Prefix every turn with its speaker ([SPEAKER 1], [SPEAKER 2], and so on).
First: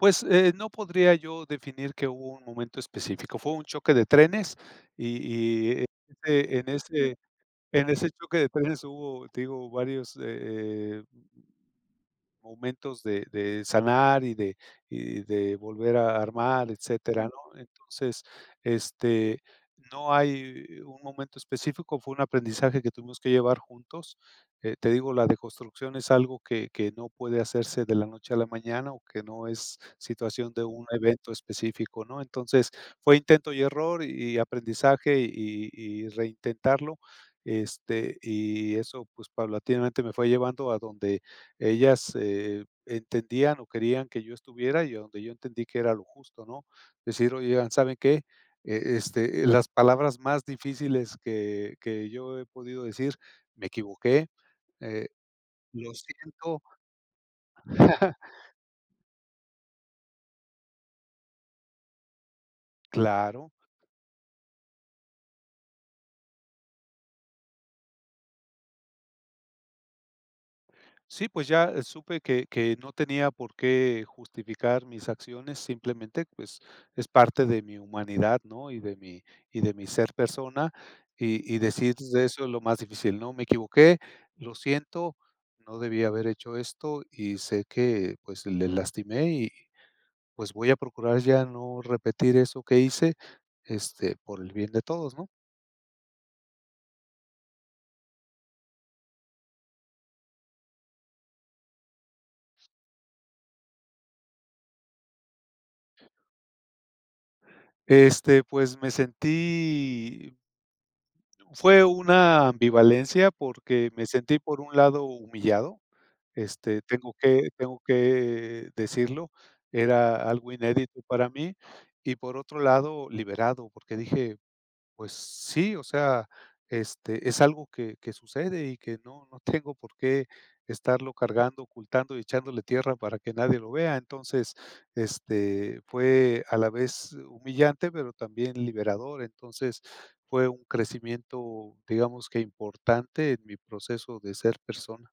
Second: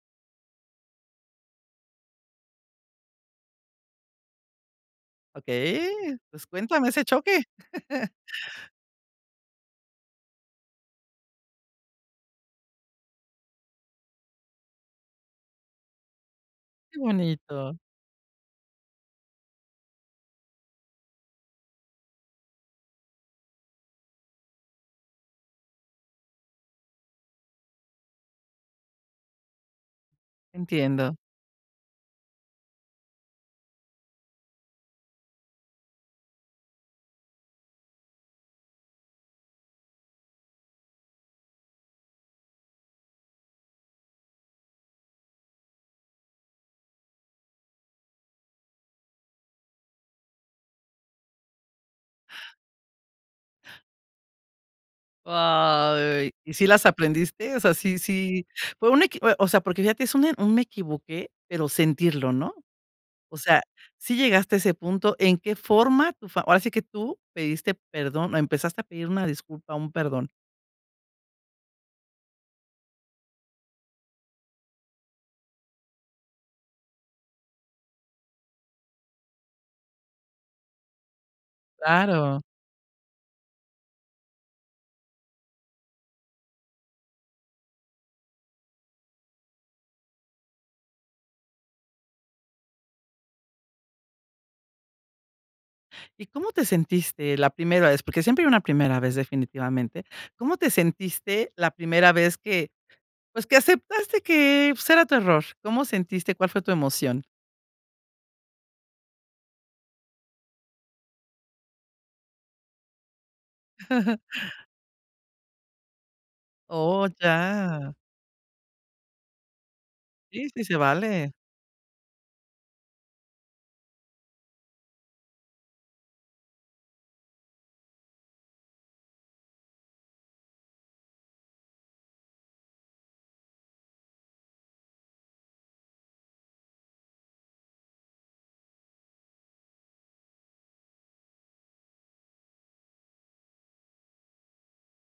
[SPEAKER 1] Pues, eh, no podría yo definir que hubo un momento específico, fue un choque de trenes y y, eh,
[SPEAKER 2] Okey, pues
[SPEAKER 1] en
[SPEAKER 2] cuéntame ese
[SPEAKER 1] ese
[SPEAKER 2] choque.
[SPEAKER 1] en ese choque de trenes hubo, te digo, varios, eh eh momentos de de sanar y de y de volver a armar,
[SPEAKER 2] Que
[SPEAKER 1] etcétera, ¿no?
[SPEAKER 2] bonito.
[SPEAKER 1] Entonces, este, no hay un momento específico, fue un aprendizaje que tuvimos que llevar juntos. Te digo, la deconstrucción es algo que que no puede hacerse de la noche a la mañana o que no es situación de un
[SPEAKER 2] Entiendo.
[SPEAKER 1] evento específico, ¿no? Entonces, fue intento y error y aprendizaje y y reintentarlo, este, y eso, pues paulatinamente me fue llevando a donde ellas, eh, entendían o querían que yo estuviera y a donde yo entendí que era lo justo, ¿no? Decir, oigan, ¿saben qué? Eh, este, las palabras más difíciles que que yo he podido decir: "Me equivoqué, eh, lo
[SPEAKER 2] Ay, ¿y
[SPEAKER 1] siento".
[SPEAKER 2] si las aprendiste? O sea, sí sí, fue una equi o sea, porque fíjate, es un un "me equivoqué", pero sentirlo, ¿no? O
[SPEAKER 1] Claro.
[SPEAKER 2] sea, ¿sí llegaste a ese punto? ¿En qué forma tú? Ahora sí que tú pediste perdón o empezaste a pedir una disculpa, un perdón.
[SPEAKER 1] Sí, pues ya supe que que no tenía por qué justificar mis acciones, simplemente, pues, es parte de mi humanidad, ¿no? Y de mi y de mi ser persona, y y decir de:
[SPEAKER 2] Claro.
[SPEAKER 1] "Eso es lo más difícil, no, me equivoqué, lo siento, no debí haber hecho esto y sé que, pues, le lastimé y, pues, voy a procurar ya no repetir eso que hice, este, por el bien de todos", ¿no?
[SPEAKER 2] ¿Y cómo te sentiste la primera vez? Porque siempre hay una primera vez, definitivamente. ¿Cómo te sentiste la primera vez que, pues, que aceptaste que, pues, era tu error? ¿Cómo sentiste? ¿Cuál fue tu emoción?
[SPEAKER 1] Este, pues me sentí fue una ambivalencia porque me sentí, por un lado, humillado, este,
[SPEAKER 2] Oh,
[SPEAKER 1] tengo que tengo
[SPEAKER 2] ya.
[SPEAKER 1] que decirlo, era
[SPEAKER 2] Sí,
[SPEAKER 1] algo
[SPEAKER 2] sí se
[SPEAKER 1] inédito para
[SPEAKER 2] vale.
[SPEAKER 1] mí y, por otro lado, liberado, porque dije: "Pues sí, o sea, este, es algo que que sucede y que no no tengo por qué estarlo cargando, ocultando y echándole tierra para que nadie lo vea". Entonces, este, fue a la vez humillante, pero también liberador, entonces fue un crecimiento, digamos que importante en mi proceso de ser persona.